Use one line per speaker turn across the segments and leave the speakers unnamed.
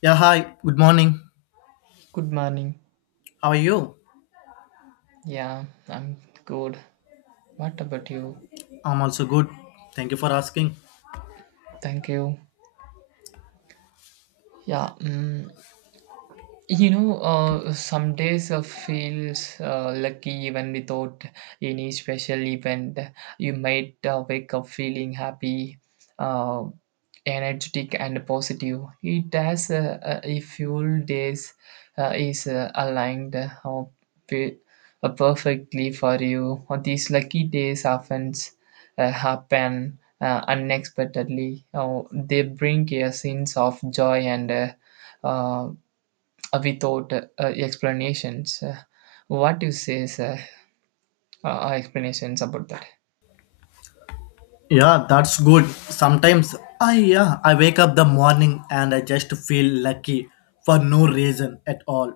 Yeah, hi. Good morning.
Good morning.
How are you?
Yeah, I'm good. What about you?
I'm also good. Thank you for asking.
Thank you. Yeah, mm some days feels lucky even without any special event. You might wake up feeling happy, uh, energetic, and positive. It has a full days is aligned pe- perfectly for you. These lucky days often happen unexpectedly. They bring a sense of joy and uh, without explanations. What you say, sir? Explanations about that?
Yeah, that's good. Sometimes I wake up the morning and I just feel lucky for no reason at all.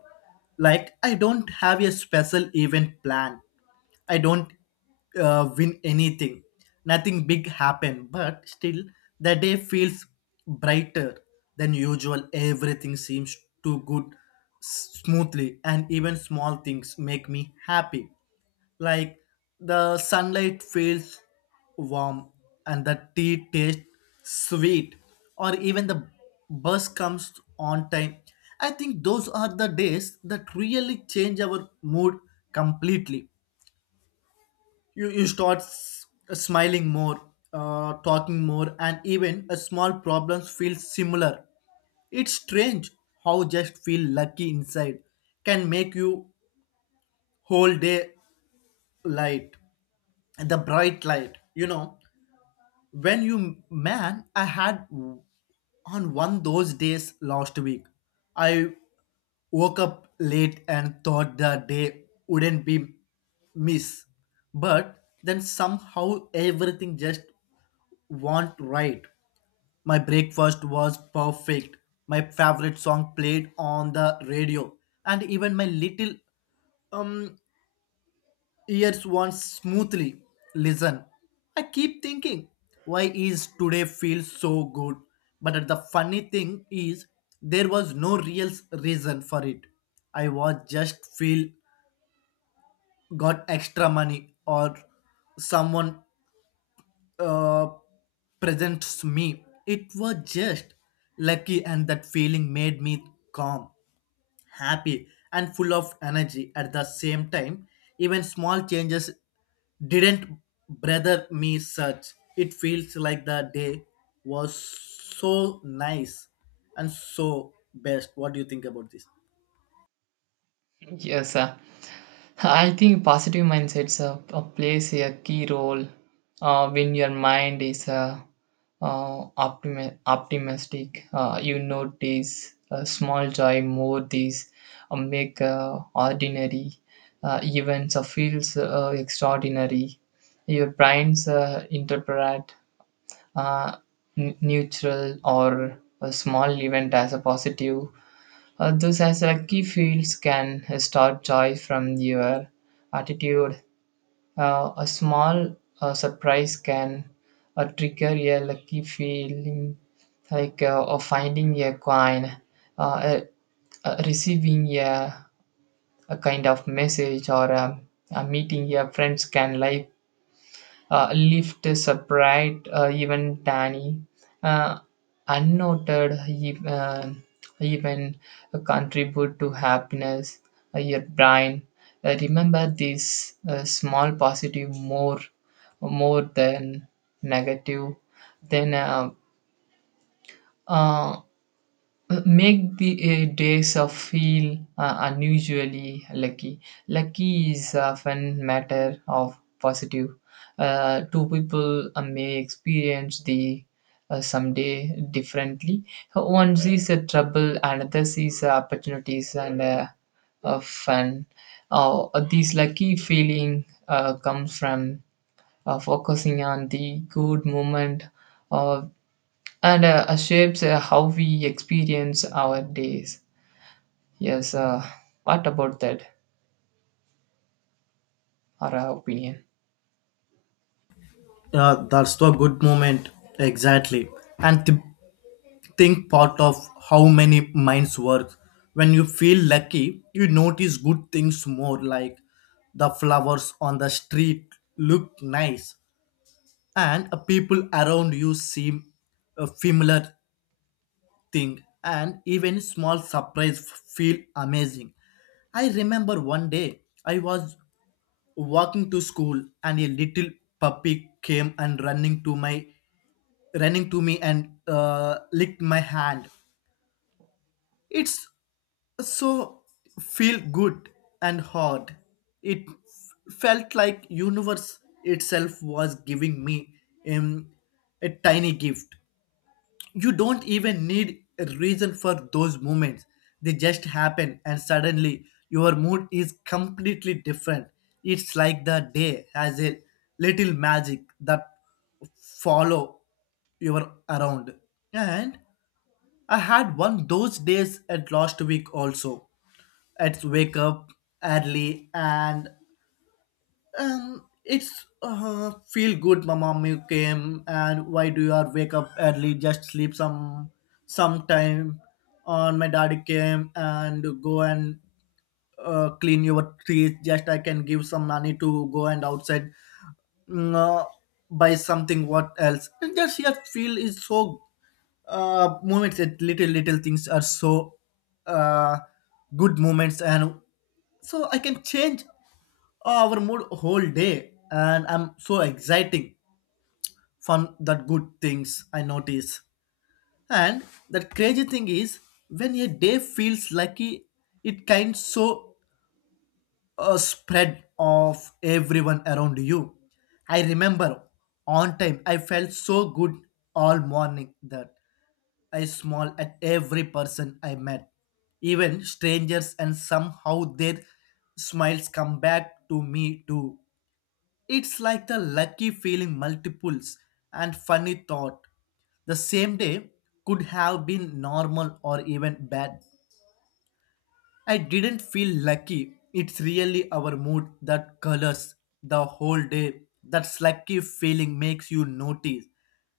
Like I don't have a special event planned. I don't win anything. Nothing big happened, but still the day feels brighter than usual. Everything seems to good smoothly and even small things make me happy, like the sunlight feels warm and the tea tastes sweet, or even the bus comes on time. I think those are the days that really change our mood completely. You start smiling more, talking more, and even a small problems feel similar. It's strange how just feel lucky inside can make you whole day light. The bright light, you know, when you man, I had on one those days last week. I woke up late and thought the day wouldn't be miss, but then somehow everything just went right. My breakfast was perfect, my favorite song played on the radio, and even my little um years once smoothly. Listen, I keep thinking, why is today feels so good? But the funny thing is, there was no real reason for it. I was just feel got extra money or someone uh, presents me. It was just lucky, and that feeling made me calm, happy, and full of energy at the same time. Even small changes didn't bother me such. It feels like the day was so nice and so best. What do you think about this?
Yes, sir. I think positive mindsets plays a key role when your mind is optimistic. You notice small joy more these make ordinary events feels extraordinary. Your brains interpret uh, neutral or a small event as a positive. Those as lucky key fields can start joy from your attitude. A small surprise can trigger a lucky feeling like or finding a coin, uh, uh, receiving a kind of message or meeting your friends can live lift is even tiny, uh, unnoted, even contribute to happiness. Your brain remember these small positive more than negative. Then uh, make the days feel unusually lucky. Lucky is often matter of positive. Two people may experience the someday differently. One sees a trouble, another sees opportunities and fun. This lucky feeling comes from focusing on the good moment uh, and shapes how we experience our days. Yes, what about that? Our opinion.
Yeah, that's the good moment. Exactly. And th- think part of how many minds work. When you feel lucky, you notice good things more, like the flowers on the street look nice and people around you seem familiar thing and even small surprise feel amazing. I remember one day I was walking to school and a little puppy came and running to me and licked my hand. It's so feel good and hard. It felt like universe itself was giving me um, a tiny gift. You don't even need a reason for those moments. They just happen and suddenly your mood is completely different. It's like the day has a little magic that follow your around. And I had one those days at last week also. I'd wake up early and it's feel good, my mom. You came, and why do you are wake up early? Just sleep some time. On my daddy came and go and clean your trees. Just I can give some money to go and outside, mm, uh, buy something. What else? And just your feel is so moments that little things are so uh, good moments, and so I can change our mood whole day and I'm so exciting fun that good things I notice. And that crazy thing is, when a day feels lucky, it kind so spread of everyone around you. I remember on time I felt so good all morning that I smiled at every person I met, even strangers, and somehow their smiles come back to me too. It's like the lucky feeling multiples and funny thought. The same day could have been normal or even bad. I didn't feel lucky. It's really our mood that colors the whole day. That lucky feeling makes you notice.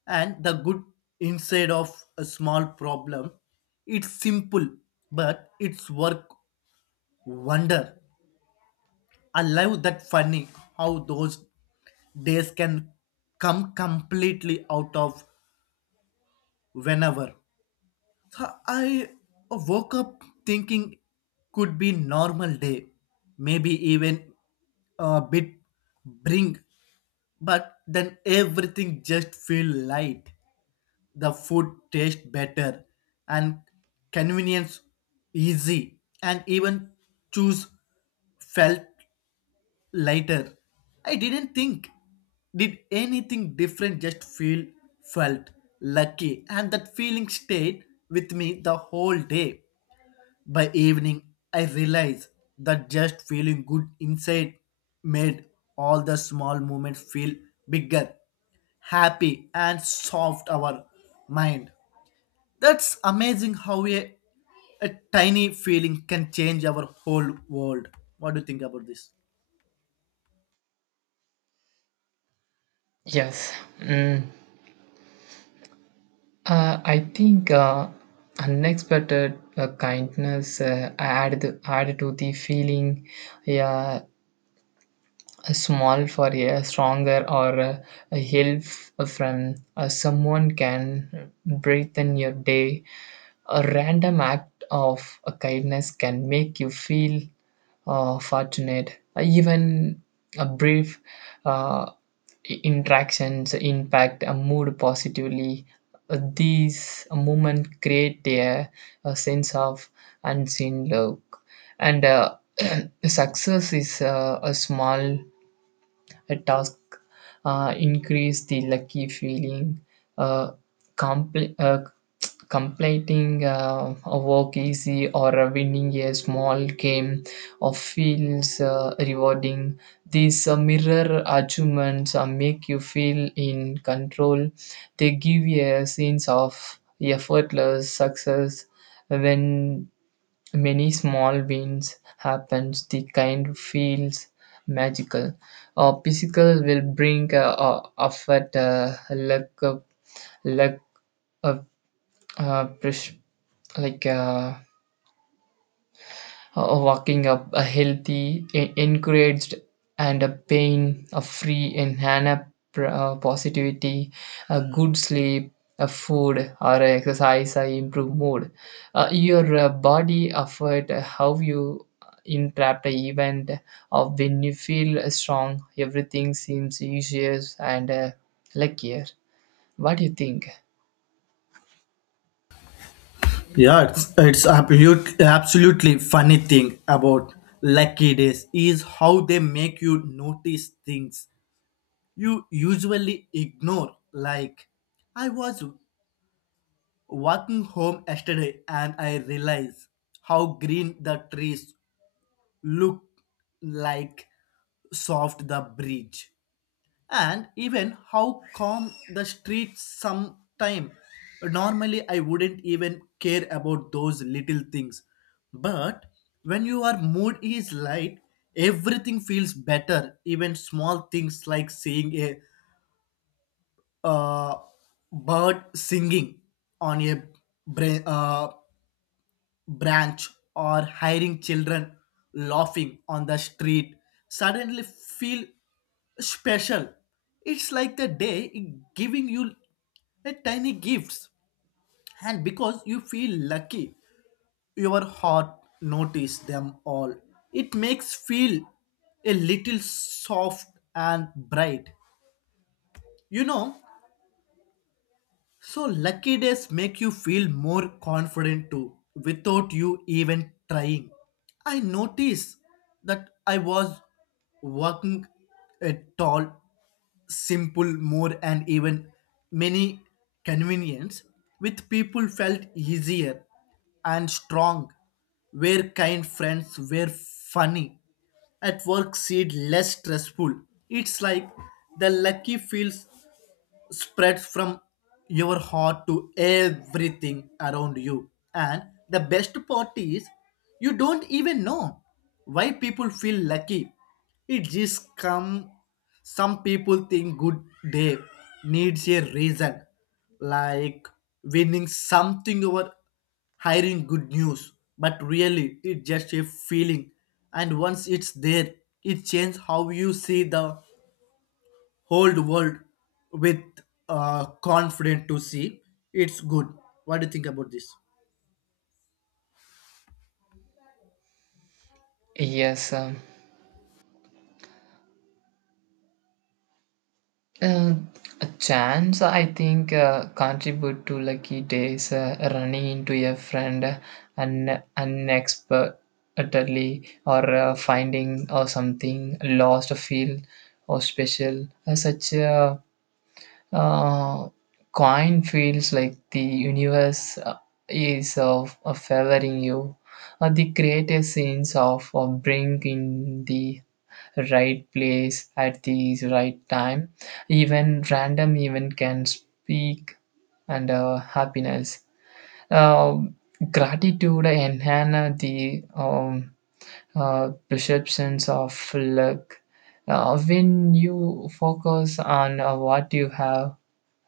And the good inside of a small problem. It's simple, but it's work wonder. I love that funny how those days can come completely out of whenever. So I woke up thinking could be normal day, maybe even a bit bring, but then everything just feel light. The food taste better and convenience easy and even choose felt. Later, I didn't think, did anything different, felt lucky, and that feeling stayed with me the whole day. By evening, I realized that just feeling good inside made all the small moments feel bigger, happy, and soft our mind. That's amazing how a tiny feeling can change our whole world. What do you think about this?
Yes, mm, I think unexpected kindness added to the feeling. Yeah, small for a stronger or a help from someone can brighten your day. A random act of kindness can make you feel fortunate. Even a brief uh, interactions impact a mood positively. These moments create a sense of unseen love and success is a small a task increase the lucky feeling uh, compl- uh, completing a work easy or winning a small game of feels rewarding. These mirror achievements make you feel in control. They give you a sense of effortless success. When many small wins happens, the kind feels magical. A physical will bring effort, luck, uh, uh, pres- like walking up a healthy, encouraged, and a pain, a free in Hannah positivity, a good sleep, a food or a exercise, a improve mood. Your body effort, how you interrupt a event of when you feel strong, everything seems easier and luckier. What do you think?
Yeah, it's absolutely funny thing about lucky days is how they make you notice things you usually ignore. Like, I was walking home yesterday and I realized how green the trees look, like soft the bridge, and even how calm the streets sometime. Normally I wouldn't even care about those little things, but when your mood is light everything feels better, even small things like seeing a uh, bird singing on a bra- uh, branch or hiring children laughing on the street suddenly feel special. It's like the day is giving you a tiny gifts, and because you feel lucky, your heart notice them all. It makes feel a little soft and bright. You know, so lucky days make you feel more confident too without you even trying. I noticed that I was walking a tall, simple, more, and even many convenience with people felt easier and strong, were kind friends, were funny, at work seemed less stressful. It's like the lucky feels spreads from your heart to everything around you. And the best part is, you don't even know why people feel lucky. It just come. Some people think good day needs a reason, like winning something or hiring good news. But really, it's just a feeling, and once it's there, it changes how you see the whole world with confident to see. It's good. What do you think about this?
Yes, Uh, a chance I think contribute to lucky days running into a friend unexpectedly or finding or something lost or feel or special. Such a uh, coin feels like the universe is of favoring you, the greatest sense of bring in the right place at the right time. Even random event can speak and happiness. Uh, gratitude enhance the perceptions of luck. When you focus on what you have,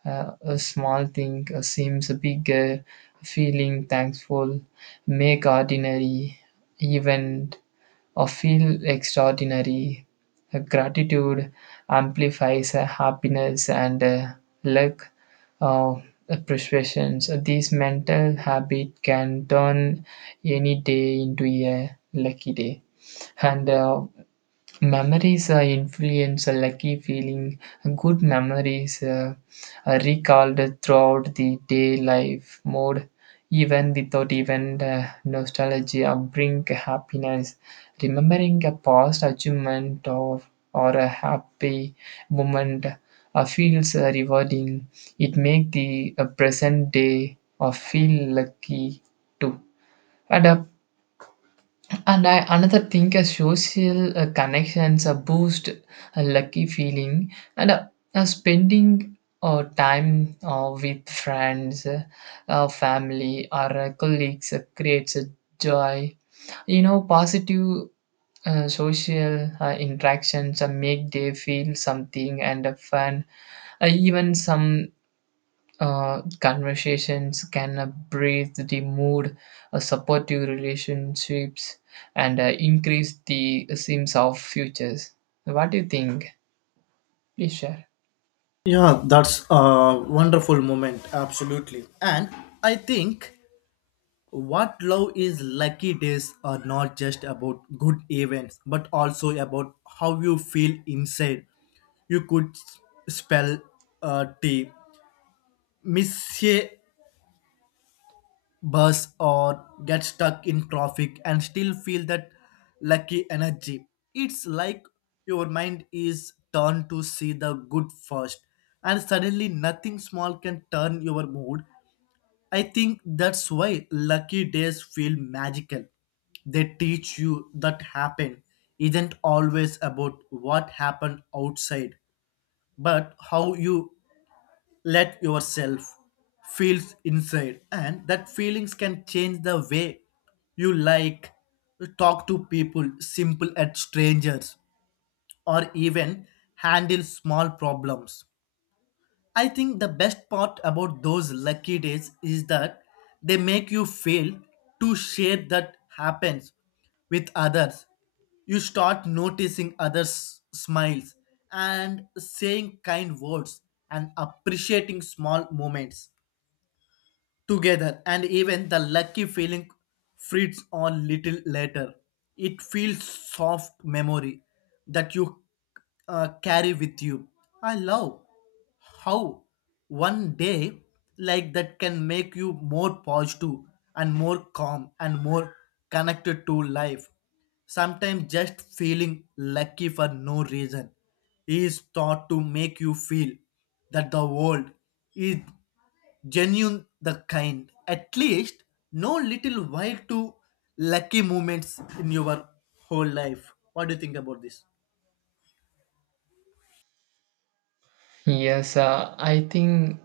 a small thing seems bigger. Feeling thankful, make ordinary even or feel extraordinary. Gratitude amplifies happiness and luck uh, persuasions. These mental habit can turn any day into a lucky day. And memories influence a lucky feeling. Good memories are recalled throughout the day life mode, even without even nostalgia, bring happiness. Remembering a past achievement of, or a happy moment feels rewarding. It makes the present day feel lucky too. And a and another thing, a social connections, a boost, a lucky feeling, and a spending time with friends, family, or colleagues creates a joy. You know, positive social interactions make they feel something and fun. Even some conversations can breathe the mood, support your relationships, and increase the sense of futures. What do you think? Please share.
Yeah, that's a wonderful moment. Absolutely. And I think what love is lucky days are not just about good events, but also about how you feel inside. You could spell tea. Miss a bus or get stuck in traffic and still feel that lucky energy. It's like your mind is turned to see the good first, and suddenly nothing small can turn your mood. I think that's why lucky days feel magical. They teach you that happen isn't always about what happened outside, but how you let yourself feel inside, and that feelings can change the way you, like, talk to people simple at strangers or even handle small problems. I think the best part about those lucky days is that they make you feel to share that happens with others. You start noticing others' smiles and saying kind words and appreciating small moments together, and even the lucky feeling fades on little later it feels soft memory that you carry with you. I love how one day like that can make you more positive and more calm and more connected to life. Sometimes just feeling lucky for no reason is thought to make you feel that the world is genuine the kind, at least no little while, to lucky moments in your whole life. What do you think about this?
Yes, I think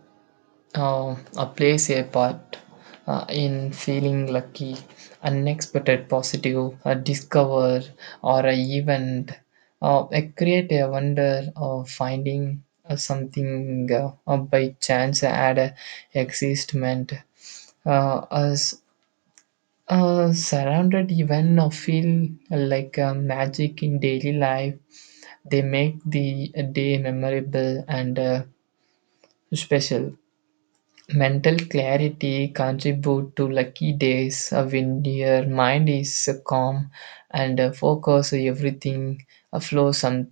plays a part in feeling lucky, unexpected, positive, a discover, or a event, a create a wonder of finding something by chance at a existment. As surrounded even feel like magic in daily life, they make the day memorable and special. Mental clarity contribute to lucky days when your mind is calm and focus everything flows some,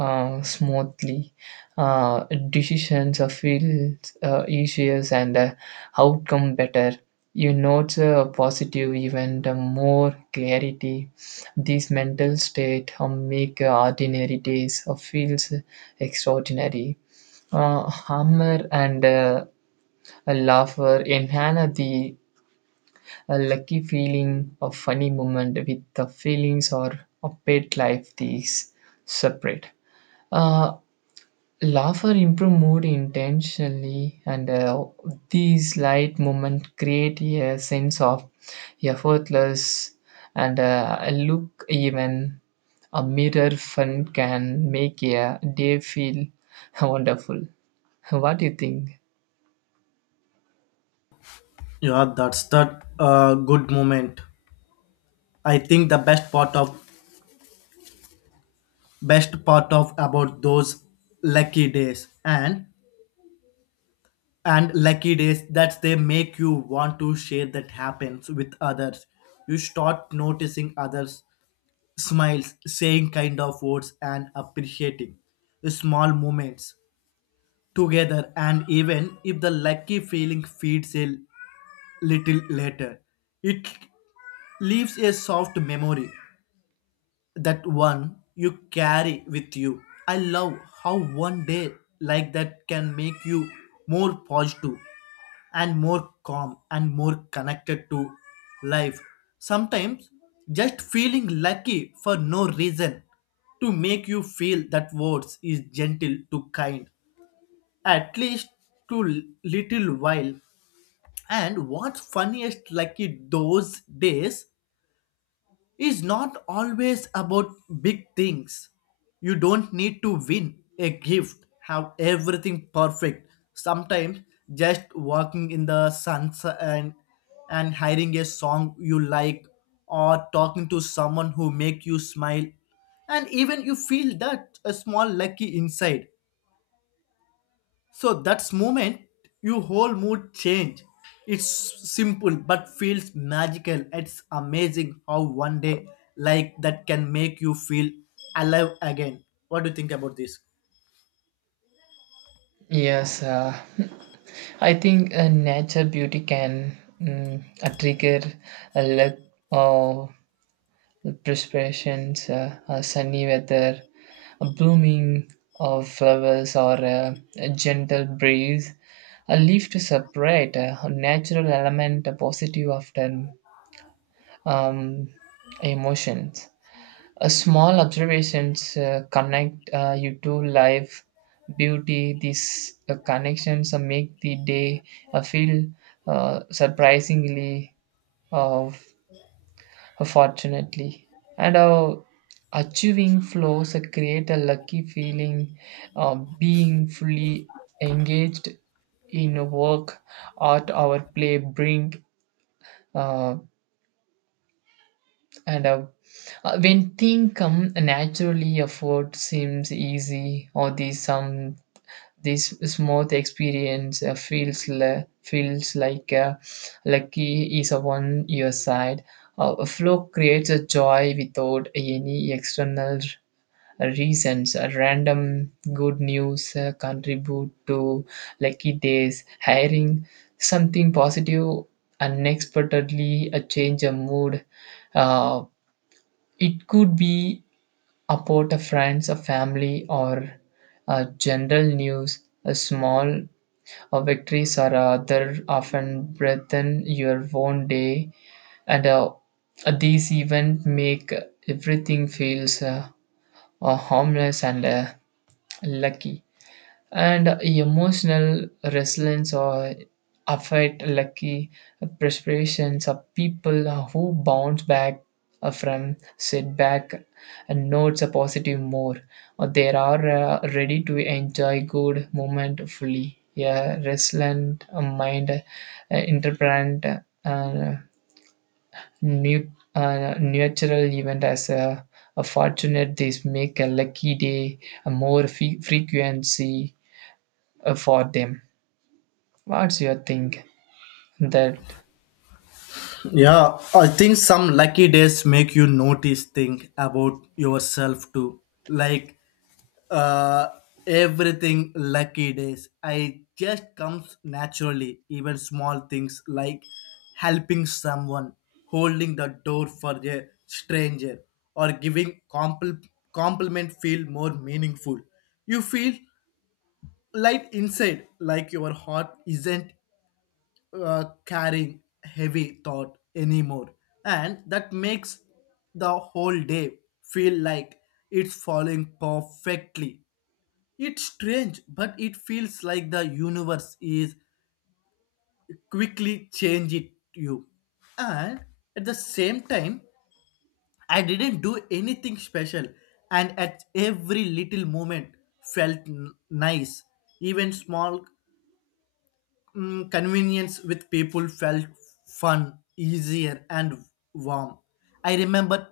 smoothly. Decisions feel easier and outcome better. You note a positive event more clarity. This mental state make ordinary days feels extraordinary. Humor and a laughter enhance the a lucky feeling of funny moment with the feelings or a pet life these separate. Uh, laughter improve mood intentionally and these light moments create a sense of effortless and a look even a mirror fun can make a day feel wonderful. What do you think?
Yeah, that's that good moment. I think the best part of about those lucky days, and lucky days, that they make you want to share that happens with others. You start noticing others smiles, saying kind of words and appreciating the small moments together, and even if the lucky feeling fades a little later, it leaves a soft memory that one you carry with you. I love how one day like that can make you more positive and more calm and more connected to life. Sometimes just feeling lucky for no reason to make you feel that words is gentle to kind, at least to little while. And what's funniest, lucky those days is not always about big things. You don't need to win a gift, have everything perfect. Sometimes just walking in the sun and and hearing a song you like or talking to someone who make you smile, and even you feel that a small lucky inside. So that's moment your whole mood change. It's simple but feels magical. It's amazing how one day like that can make you feel alive again. What do you think about this?
Yes, I think nature beauty can trigger a look of perspirations, a sunny weather, a blooming of flowers, or a gentle breeze. A leaf to separate a natural element, a positive often um, emotions. A small observations connect you to life, beauty. These connections make the day feel surprisingly uh, fortunately. And achieving flows create a lucky feeling of being fully engaged in work, art, our play bring uh, And when things come naturally, effort seems easy, or this smooth experience feels like lucky is on your side. A flow creates a joy without any external reasons. A random good news contribute to lucky days. Hiring something positive unexpectedly, a change a mood. Uh, it could be about a friend, a family, or a general news. A small victories are other often brighten your own day, and these events make everything feels harmless and lucky and emotional resilience or affect lucky perspirations of people who bounce back from setback and notes a positive more or they are ready to enjoy good moment fully. Yeah, resilient mind interpret uh, new natural event as a fortunate. This make a lucky day a more frequency for them. What's your think that?
Yeah, I think some lucky days make you notice things about yourself too. Like, uh, everything lucky days I just comes naturally, even small things like helping someone, holding the door for a stranger, or giving compliment feel more meaningful. You feel light inside, like your heart isn't carrying heavy thought anymore, and that makes the whole day feel like it's falling perfectly. It's strange, but it feels like the universe is quickly changing you. And at the same time, I didn't do anything special, and at every little moment felt nice. Even small mm, convenience with people felt fun, easier, and warm. I remember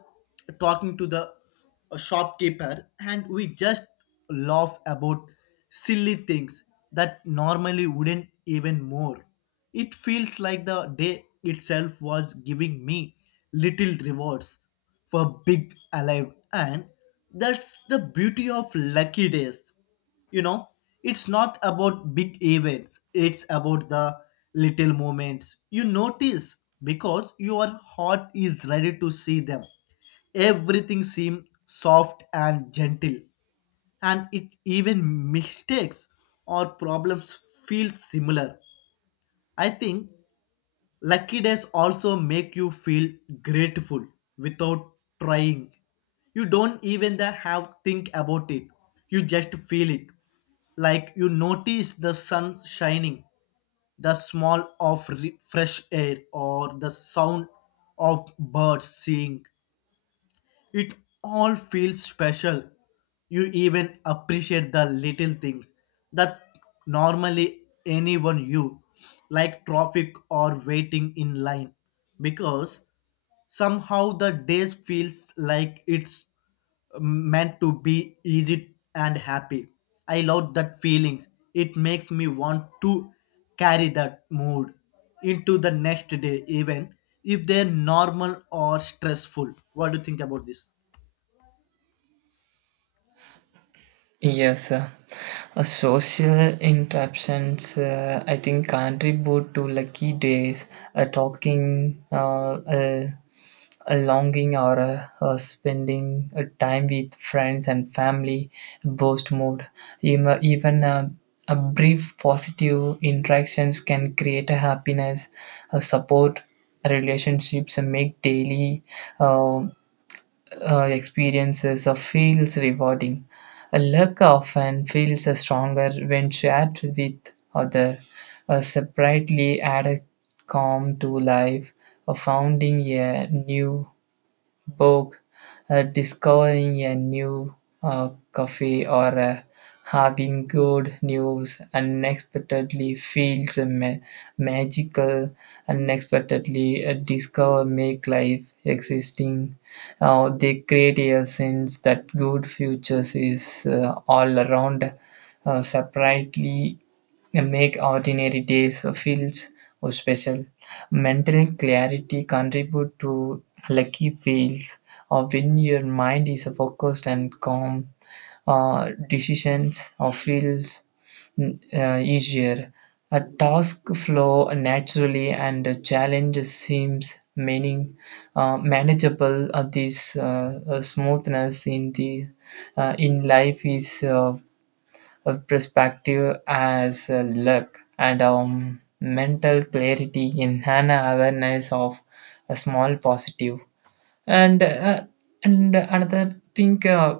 talking to the shopkeeper, and we just laugh about silly things that normally wouldn't even more. It feels like the day itself was giving me little rewards for big alive, and that's the beauty of lucky days, you know. It's not about big events, it's about the little moments you notice because your heart is ready to see them. Everything seems soft and gentle, and it even mistakes or problems feel similar. I think lucky days also make you feel grateful without trying. You don't even the have think about it. You just feel it. Like you notice the sun shining, the smell of fresh air or the sound of birds singing. It all feels special. You even appreciate the little things that normally anyone you, like traffic or waiting in line, because somehow the day feels like it's meant to be easy and happy. I love that feelings. It makes me want to carry that mood into the next day even if they're normal or stressful. What do you think about this?
Yes, social interruptions I think contribute to lucky days, talking, a longing or spending time with friends and family boost mood. Even a brief positive interactions can create a happiness, a support relationships, and make daily uh, experiences feels rewarding. A luck often feels stronger when shared with other. A separately added calm to life, a founding a new book, discovering a new uh, cafe, or having good news unexpectedly feels magical. Unexpectedly discover make life existing. They create a sense that good futures is all around. Separately make ordinary days feels or special. Mental clarity contribute to lucky feels or when your mind is focused and calm. Decisions feels easier, a task flow naturally and a challenge seems meaning manageable. This smoothness in the in life is a perspective as luck, and mental clarity in an awareness of a small positive. And uh, and another thing,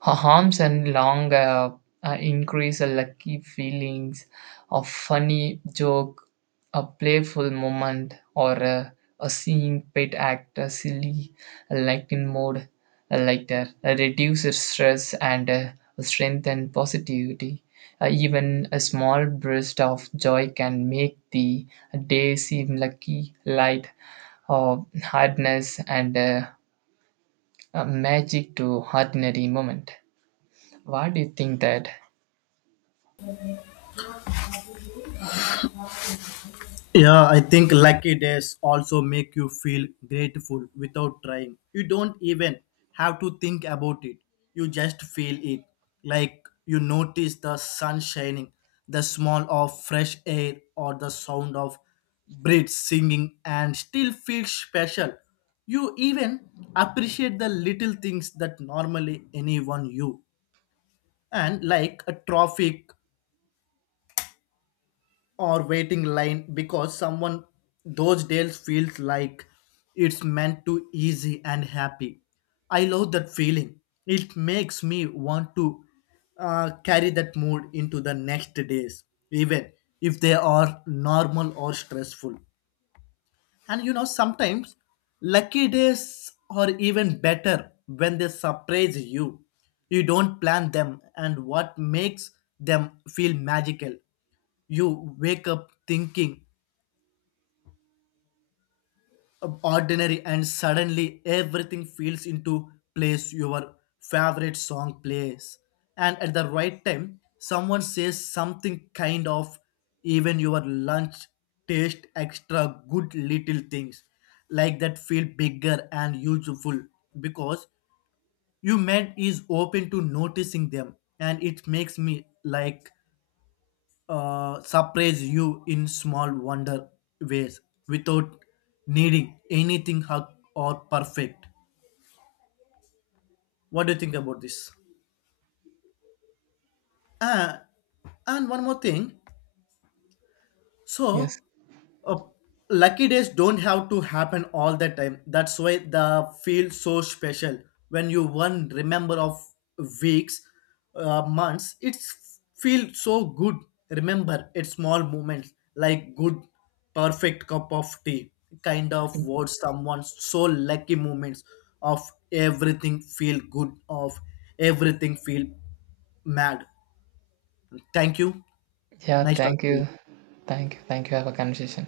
harms and long increase a lucky feelings of funny joke, a playful moment, or a seeing pet act, a silly, a lightened mode, a lighter, a reduces stress and strengthen positivity. Even a small burst of joy can make the day seem lucky, light, or hardness and a magic to ordinary moment. Why do you think that?
Yeah, I think lucky days also make you feel grateful without trying. You don't even have to think about it. You just feel it. Like you notice the sun shining, the smell of fresh air, or the sound of birds singing, and still feel special. You even appreciate the little things that normally anyone you. And like a traffic or waiting line because someone those days feels like it's meant to easy and happy. I love that feeling. It makes me want to carry that mood into the next days even if they are normal or stressful. And you know, sometimes lucky days are even better when they surprise you. You don't plan them, and what makes them feel magical. You wake up thinking ordinary, and suddenly everything feels into place, your favorite song plays, and at the right time someone says something kind of, even your lunch taste extra good. Little things like that feel bigger and useful because your mind is open to noticing them, and it makes me like, surprise you in small wonder ways without needing anything hug or perfect. What do you think about this? Uh, and one more thing. So
Yes.
uh, lucky days don't have to happen all the time, that's why the feel so special. When you one remember of weeks, months, it's feel so good. Remember it's small moments like good, perfect cup of tea, kind of words, someone's so lucky moments of everything feel good of everything feel mad. Thank you.
Yeah,
Nice
thank
talking to you.
you. Thank you. Thank you. Have a conversation.